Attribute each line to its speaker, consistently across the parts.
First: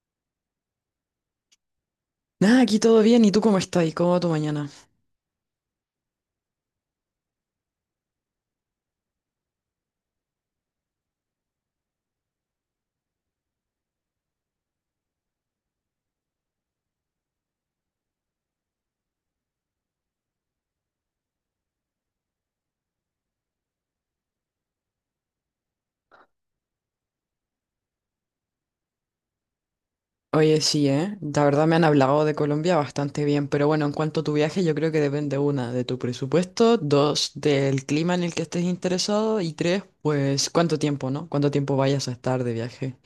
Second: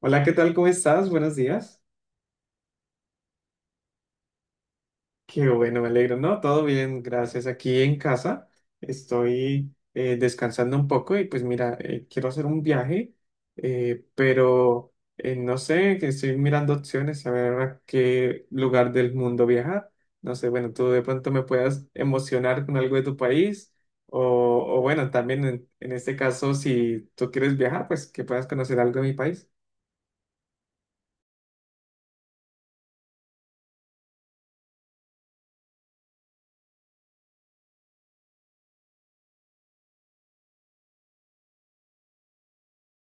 Speaker 1: Hola, ¿qué tal? ¿Cómo estás? Buenos días.
Speaker 2: Nada, aquí todo bien. ¿Y tú cómo estás? ¿Y cómo va tu mañana?
Speaker 1: Qué bueno, me alegro, ¿no? Todo bien, gracias. Aquí en casa estoy descansando un poco y pues mira, quiero hacer un viaje, pero no sé, que estoy mirando opciones a ver a qué lugar del mundo viajar. No sé, bueno, tú de pronto me puedas emocionar con algo de tu país o, o bueno, también en este caso, si tú quieres viajar, pues que puedas conocer algo de mi país.
Speaker 2: Oye, sí, ¿eh? La verdad me han hablado de Colombia bastante bien, pero bueno, en cuanto a tu viaje, yo creo que depende, una, de tu presupuesto, dos, del clima en el que estés interesado, y tres, pues, cuánto tiempo, ¿no? Cuánto tiempo vayas a estar de viaje.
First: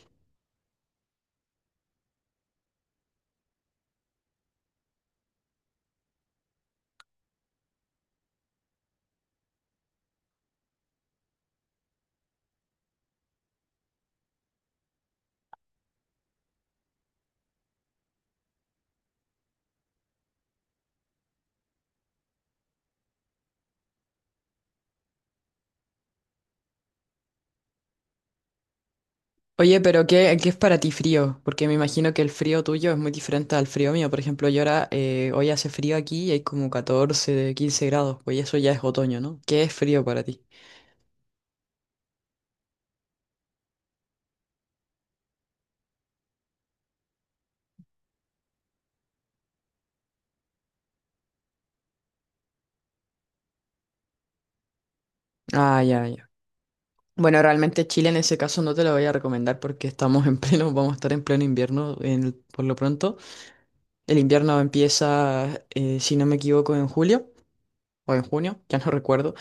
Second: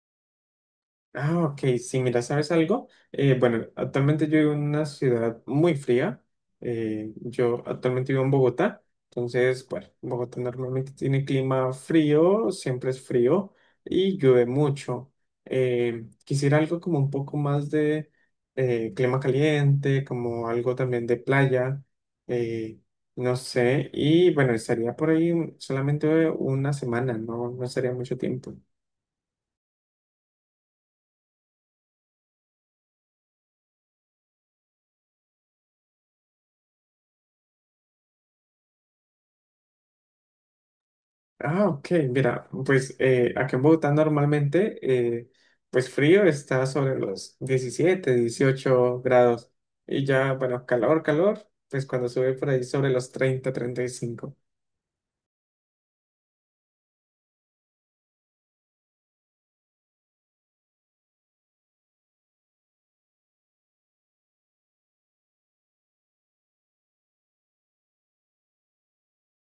Speaker 1: Ah, ok, sí, mira, ¿sabes algo? Bueno, actualmente yo vivo en una ciudad muy fría. Yo actualmente vivo en Bogotá, entonces, bueno, Bogotá normalmente tiene clima frío, siempre es frío y llueve mucho. Quisiera algo como un poco más de clima caliente, como algo también de playa, eh, no sé, y bueno, estaría por ahí solamente una semana, no, no estaría mucho tiempo.
Speaker 2: Oye, pero ¿qué es para ti frío? Porque me imagino que el frío tuyo es muy diferente al frío mío. Por ejemplo, yo ahora, hoy hace frío aquí y hay como 14, 15 grados, pues eso ya es otoño, ¿no? ¿Qué es frío para ti?
Speaker 1: Ah, ok, mira, pues acá en Bogotá normalmente, eh, pues frío está sobre los 17, 18 grados y ya, bueno, calor, calor, pues cuando sube por ahí sobre los 30, 35.
Speaker 2: Ah, ya, ya. Bueno, realmente Chile en ese caso no te lo voy a recomendar porque estamos en pleno, vamos a estar en pleno invierno en por lo pronto. El invierno empieza, si no me equivoco, en julio o en junio, ya no recuerdo.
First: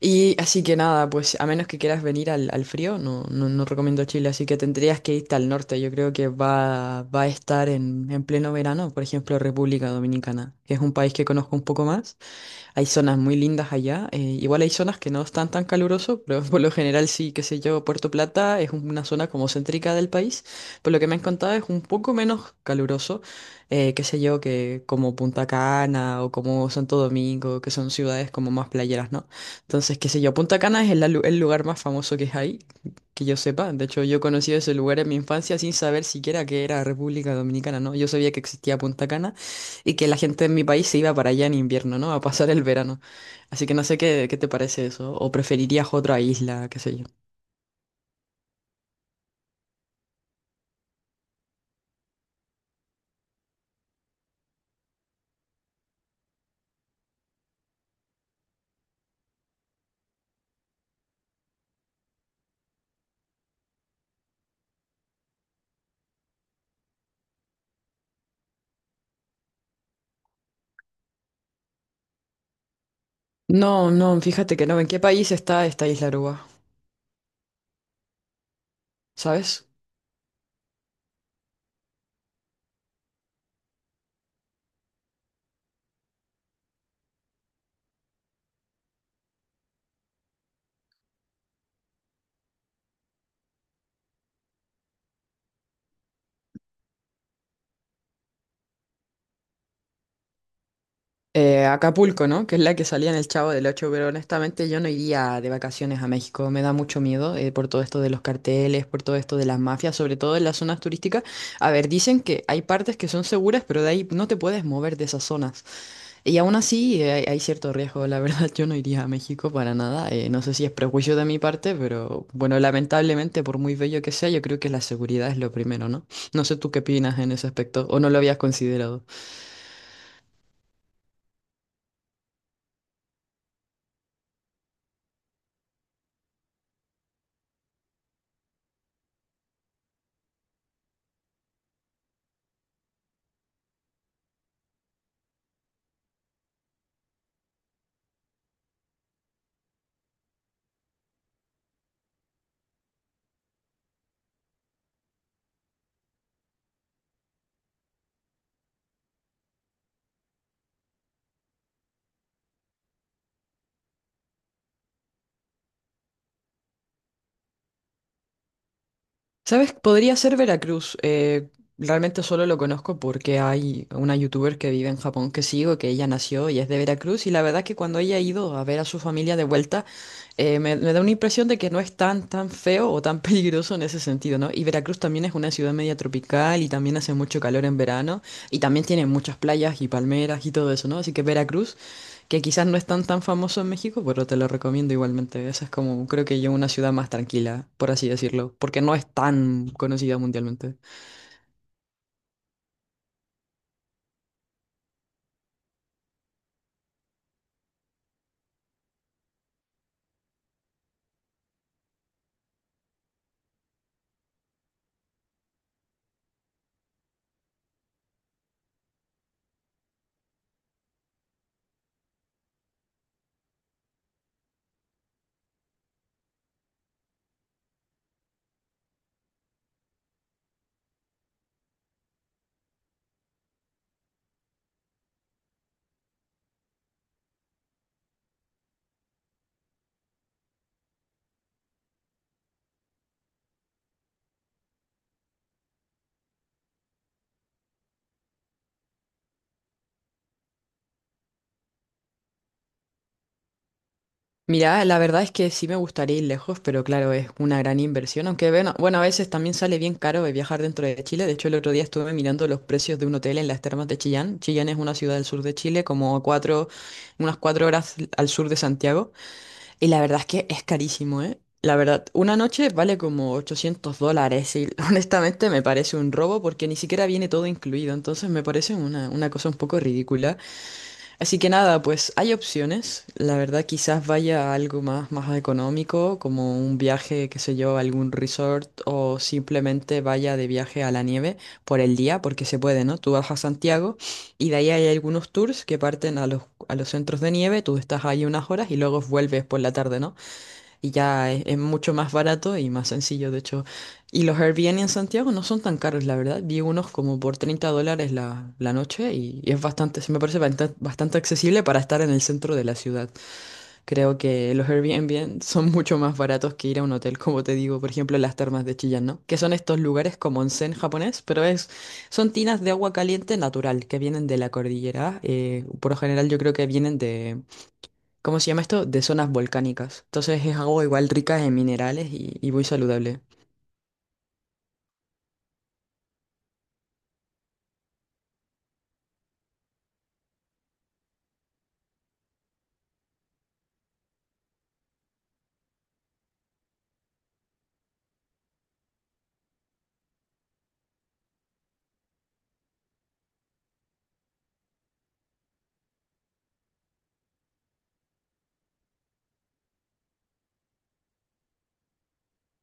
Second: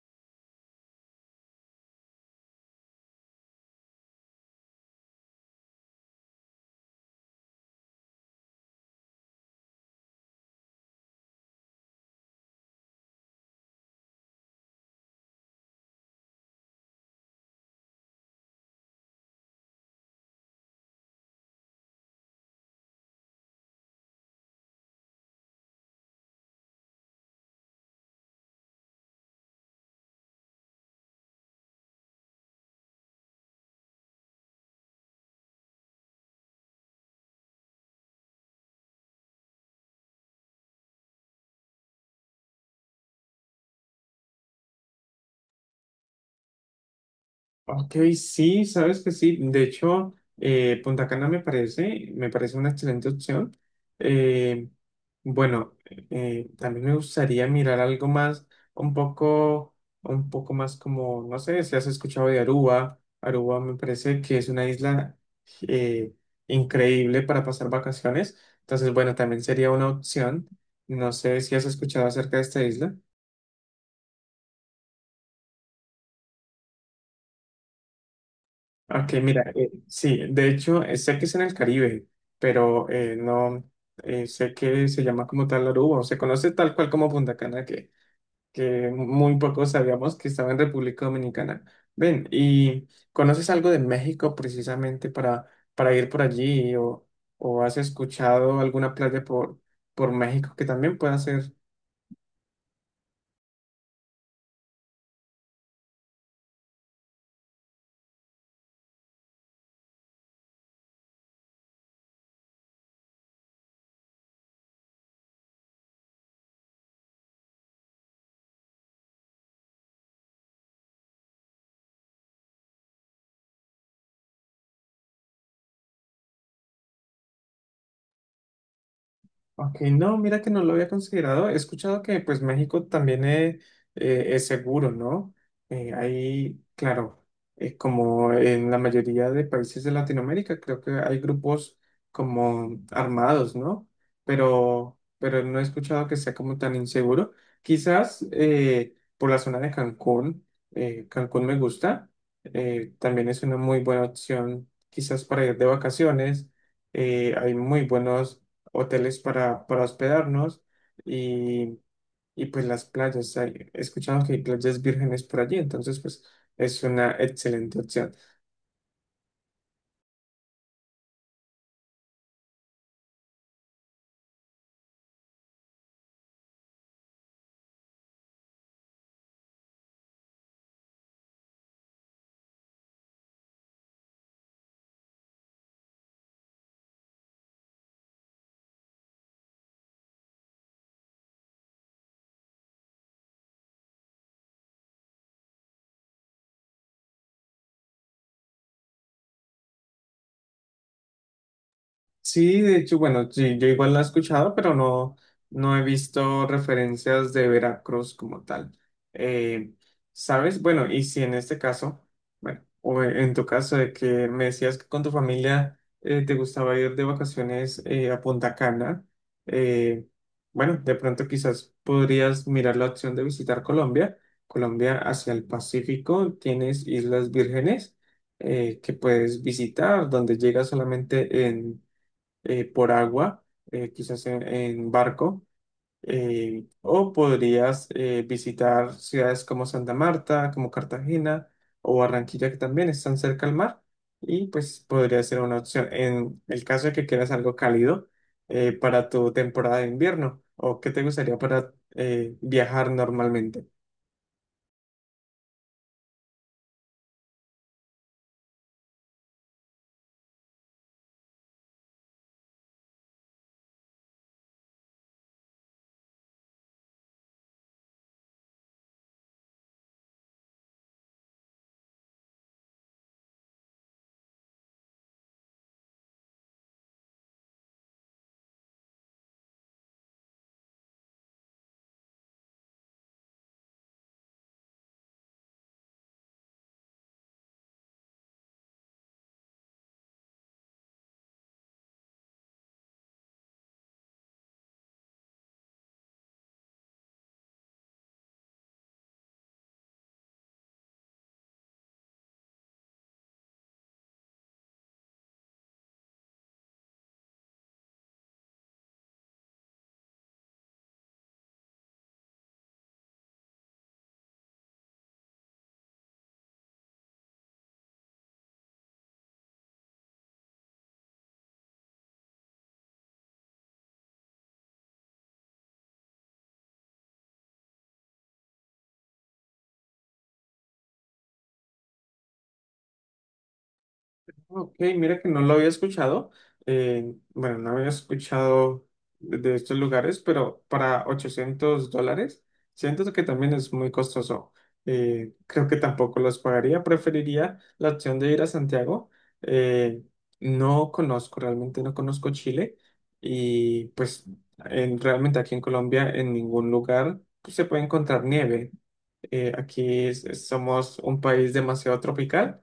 Speaker 2: Y así que nada, pues a menos que quieras venir al frío, no, no, no recomiendo Chile, así que tendrías que irte al norte. Yo creo que va a estar en pleno verano, por ejemplo, República Dominicana, que es un país que conozco un poco más. Hay zonas muy lindas allá. Igual hay zonas que no están tan caluroso, pero por lo general sí, qué sé yo, Puerto Plata es una zona como céntrica del país. Por lo que me han contado es un poco menos caluroso, qué sé yo, que como Punta Cana o como Santo Domingo, que son ciudades como más playeras, ¿no? Entonces, qué sé yo, Punta Cana es el lugar más famoso que hay, que yo sepa. De hecho, yo conocí ese lugar en mi infancia sin saber siquiera que era República Dominicana, ¿no? Yo sabía que existía Punta Cana y que la gente en mi país se iba para allá en invierno, ¿no? A pasar el verano. Así que no sé qué te parece eso. O preferirías otra isla, qué sé yo.
Speaker 1: Ok, sí, sabes que sí. De hecho, Punta Cana me parece una excelente opción. Eh, bueno, También me gustaría mirar algo más, un poco, un poco más como, no sé, si has escuchado de Aruba. Aruba me parece que es una isla eh, increíble para pasar vacaciones. Entonces, bueno, también sería una opción. No sé si has escuchado acerca de esta isla.
Speaker 2: No, no, fíjate que no. ¿En qué país está esta isla Aruba?
Speaker 1: Ok, mira,
Speaker 2: ¿Sabes?
Speaker 1: sí, de hecho, sé que es en el Caribe, pero no sé que se llama como tal Aruba, o se conoce tal cual como Punta Cana, que muy pocos sabíamos que estaba en República Dominicana. Ven, ¿y conoces algo de México precisamente para ir por allí o has escuchado alguna playa por México que también pueda ser?
Speaker 2: Acapulco, ¿no? Que es la que salía en el Chavo del Ocho, pero honestamente yo no iría de vacaciones a México. Me da mucho miedo por todo esto de los carteles, por todo esto de las mafias, sobre todo en las zonas turísticas. A ver, dicen que hay partes que son seguras, pero de ahí no te puedes mover de esas zonas. Y aún así hay, hay cierto riesgo, la verdad, yo no iría a México para nada, no sé si es prejuicio de mi parte, pero bueno, lamentablemente por muy bello que sea, yo creo que la seguridad es lo primero, ¿no? No sé tú qué opinas en ese aspecto, o no lo habías considerado.
Speaker 1: Ok, no, mira que no lo había considerado. He escuchado que pues México también es, seguro, ¿no? Ahí, claro, como en la mayoría de países de Latinoamérica, creo que hay grupos como armados, ¿no? Pero no he escuchado que sea como tan inseguro. Quizás por la zona de Cancún, Cancún me gusta. También es una muy buena opción, quizás para ir de vacaciones. Hay muy buenos hoteles para hospedarnos y, y pues las playas. He escuchado que hay playas vírgenes por allí, entonces pues es una excelente opción.
Speaker 2: ¿Sabes? Podría ser Veracruz, realmente solo lo conozco porque hay una youtuber que vive en Japón que sigo, que ella nació y es de Veracruz, y la verdad que cuando ella ha ido a ver a su familia de vuelta, me da una impresión de que no es tan, tan feo o tan peligroso en ese sentido, ¿no? Y Veracruz también es una ciudad media tropical y también hace mucho calor en verano y también tiene muchas playas y palmeras y todo eso, ¿no? Así que Veracruz, que quizás no es tan, tan famoso en México, pero te lo recomiendo igualmente. Esa es como, creo que yo, una ciudad más tranquila, por así decirlo, porque no es tan conocida mundialmente.
Speaker 1: Sí, de hecho, bueno, sí, yo igual la he escuchado, pero no, no he visto referencias de Veracruz como tal. Eh, ¿Sabes? Bueno, y si en este caso, bueno, o en tu caso de que me decías que con tu familia te gustaba ir de vacaciones a Punta Cana, eh, bueno, de pronto quizás podrías mirar la opción de visitar Colombia. Colombia hacia el Pacífico, tienes Islas Vírgenes que puedes visitar, donde llegas solamente en por agua, quizás en barco, o podrías visitar ciudades como Santa Marta, como Cartagena o Barranquilla, que también están cerca al mar, y pues podría ser una opción en el caso de que quieras algo cálido para tu temporada de invierno, o qué te gustaría para viajar normalmente.
Speaker 2: Mira, la verdad es que sí me gustaría ir lejos, pero claro, es una gran inversión, aunque bueno, a veces también sale bien caro de viajar dentro de Chile. De hecho, el otro día estuve mirando los precios de un hotel en las termas de Chillán. Chillán es una ciudad del sur de Chile, unas cuatro horas al sur de Santiago, y la verdad es que es carísimo, ¿eh? La verdad, una noche vale como $800 y honestamente me parece un robo porque ni siquiera viene todo incluido, entonces me parece una cosa un poco ridícula. Así que nada, pues hay opciones. La verdad, quizás vaya a algo más económico, como un viaje, qué sé yo, a algún resort o simplemente vaya de viaje a la nieve por el día, porque se puede, ¿no? Tú vas a Santiago y de ahí hay algunos tours que parten a los centros de nieve, tú estás ahí unas horas y luego vuelves por la tarde, ¿no? Y ya es mucho más barato y más sencillo, de hecho. Y los Airbnb en Santiago no son tan caros, la verdad. Vi unos como por $30 la noche y es bastante, se me parece bastante, bastante accesible para estar en el centro de la ciudad. Creo que los Airbnb son mucho más baratos que ir a un hotel, como te digo, por ejemplo, las termas de Chillán, ¿no? Que son estos lugares como onsen japonés, pero son tinas de agua caliente natural que vienen de la cordillera. Por lo general yo creo que vienen de... ¿Cómo se llama esto? De zonas volcánicas. Entonces es agua igual rica en minerales y muy saludable.
Speaker 1: Ok, mira que no lo había escuchado. Bueno, no había escuchado de estos lugares, pero para $800, siento que también es muy costoso. Creo que tampoco los pagaría. Preferiría la opción de ir a Santiago. eh, no conozco, realmente no conozco Chile. Y pues realmente aquí en Colombia, en ningún lugar pues, se puede encontrar nieve. Aquí somos un país demasiado tropical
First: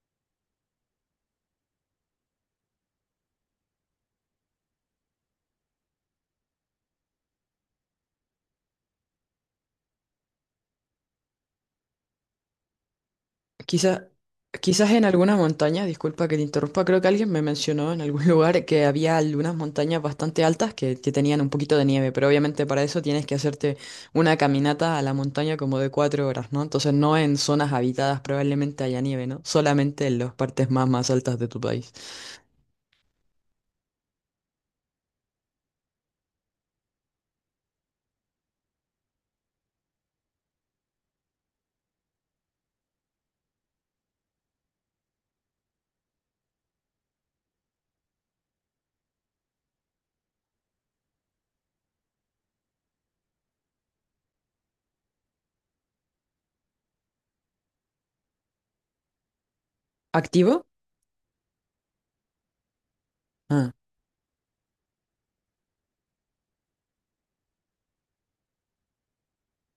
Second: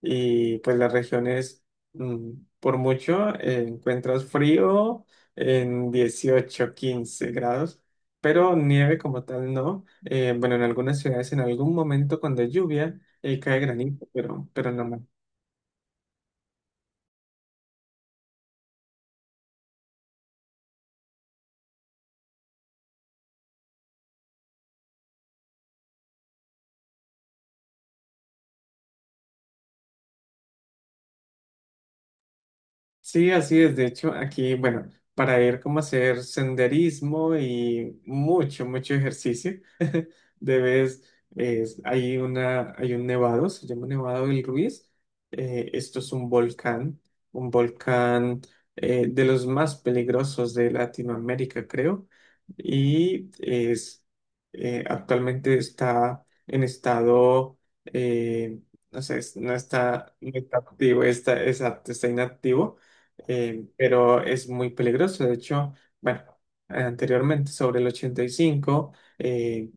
Speaker 1: y pues las regiones, mm, por mucho, encuentras frío en 18, 15 grados, pero nieve como tal no. Bueno, en algunas ciudades en algún momento cuando hay lluvia cae granizo,
Speaker 2: Quizá,
Speaker 1: pero no.
Speaker 2: Quizás en algunas montañas, disculpa que te interrumpa, creo que alguien me mencionó en algún lugar que había algunas montañas bastante altas que tenían un poquito de nieve, pero obviamente para eso tienes que hacerte una caminata a la montaña como de 4 horas, ¿no? Entonces no en zonas habitadas probablemente haya nieve, ¿no? Solamente en las partes más, más altas de tu país.
Speaker 1: Sí, así es. De hecho, aquí, bueno, para ir como a hacer senderismo y mucho, mucho ejercicio, debes, hay una, hay un nevado, se llama Nevado del Ruiz. Esto es un volcán de los más peligrosos de Latinoamérica, creo. Y es, Actualmente está en estado, eh, no sé, no está, no
Speaker 2: ¿Activo?
Speaker 1: está activo, está, exacto, está inactivo
Speaker 2: Ah.
Speaker 1: pero es muy peligroso. De hecho, bueno, anteriormente, sobre el 85, eh,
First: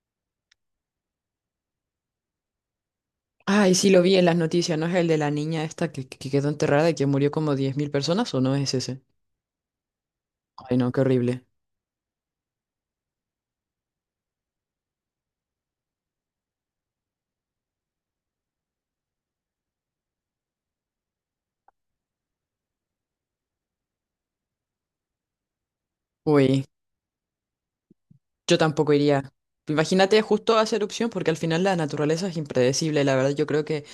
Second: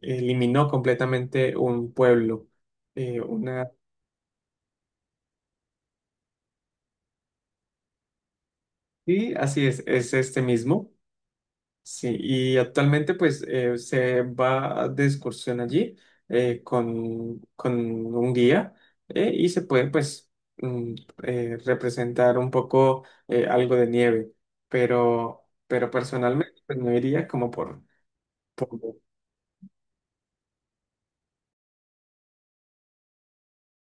Speaker 1: eliminó completamente un pueblo. eh, una...
Speaker 2: Ay, sí lo vi en las noticias, ¿no es el de la niña esta que quedó enterrada y que murió como 10.000 personas o no es ese?
Speaker 1: Sí, así es este
Speaker 2: Ay, no,
Speaker 1: mismo.
Speaker 2: qué horrible.
Speaker 1: Sí, y actualmente pues se va de excursión allí con un guía y se puede pues mm, representar un poco algo de nieve, pero personalmente
Speaker 2: Uy,
Speaker 1: pues no iría como por.
Speaker 2: yo tampoco iría. Imagínate, justo hace erupción porque al final la naturaleza es impredecible. La verdad, yo creo que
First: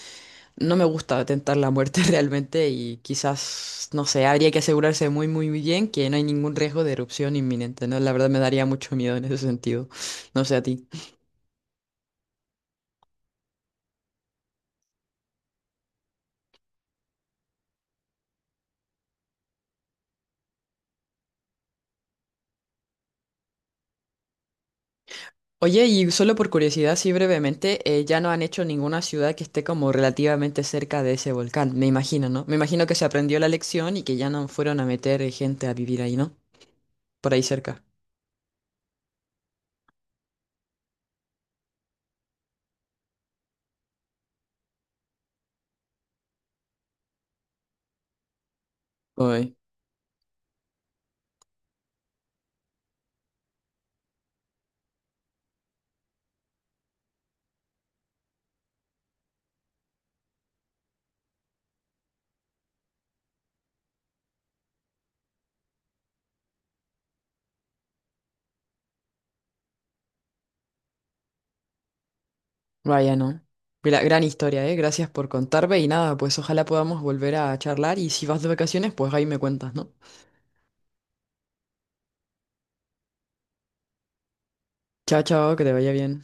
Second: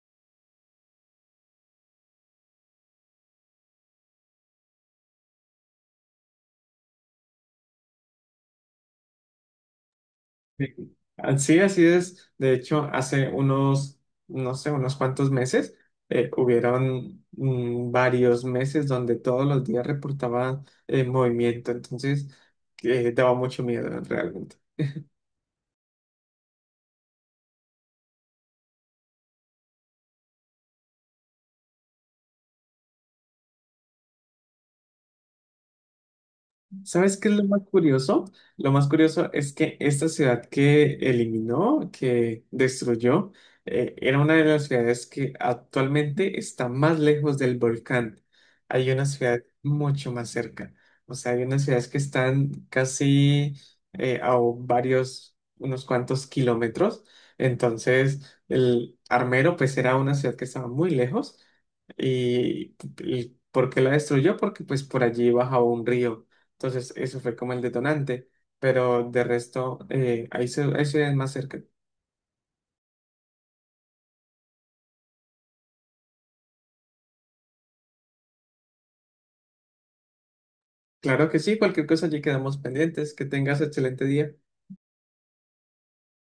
Speaker 2: no me gusta tentar la muerte realmente y quizás, no sé, habría que asegurarse muy, muy bien que no hay ningún riesgo de erupción inminente, ¿no? La verdad me daría mucho miedo en ese sentido. No sé a
Speaker 1: Sí,
Speaker 2: ti.
Speaker 1: así así es. De hecho, hace unos, no sé, unos cuantos meses, hubieron varios meses donde todos los días reportaban movimiento. Entonces, daba mucho miedo realmente.
Speaker 2: Oye, y solo por curiosidad, sí brevemente, ya no han hecho ninguna ciudad que esté como relativamente cerca de ese volcán, me imagino, ¿no? Me imagino que se aprendió la lección y que ya no fueron a meter gente a vivir ahí, ¿no?
Speaker 1: ¿Sabes qué
Speaker 2: Por
Speaker 1: es
Speaker 2: ahí
Speaker 1: lo más
Speaker 2: cerca.
Speaker 1: curioso? Lo más curioso es que esta ciudad que eliminó, que destruyó, era una de las ciudades que actualmente está más lejos del volcán. Hay una ciudad
Speaker 2: Uy,
Speaker 1: mucho más cerca. O sea, hay unas ciudades que están casi a varios, unos cuantos kilómetros. Entonces, el Armero, pues era una ciudad que estaba muy lejos. ¿Y, y por qué la destruyó? Porque pues por allí bajaba un río. Entonces eso fue como el detonante. Pero de resto, ahí se ven más cerca.
Speaker 2: vaya, ¿no? Gran historia, ¿eh? Gracias por contarme y nada, pues ojalá podamos volver a charlar y si vas de vacaciones, pues ahí me cuentas, ¿no?
Speaker 1: Claro que sí, cualquier cosa allí quedamos pendientes. Que tengas excelente día.
Speaker 2: Chao, chao, que te vaya bien.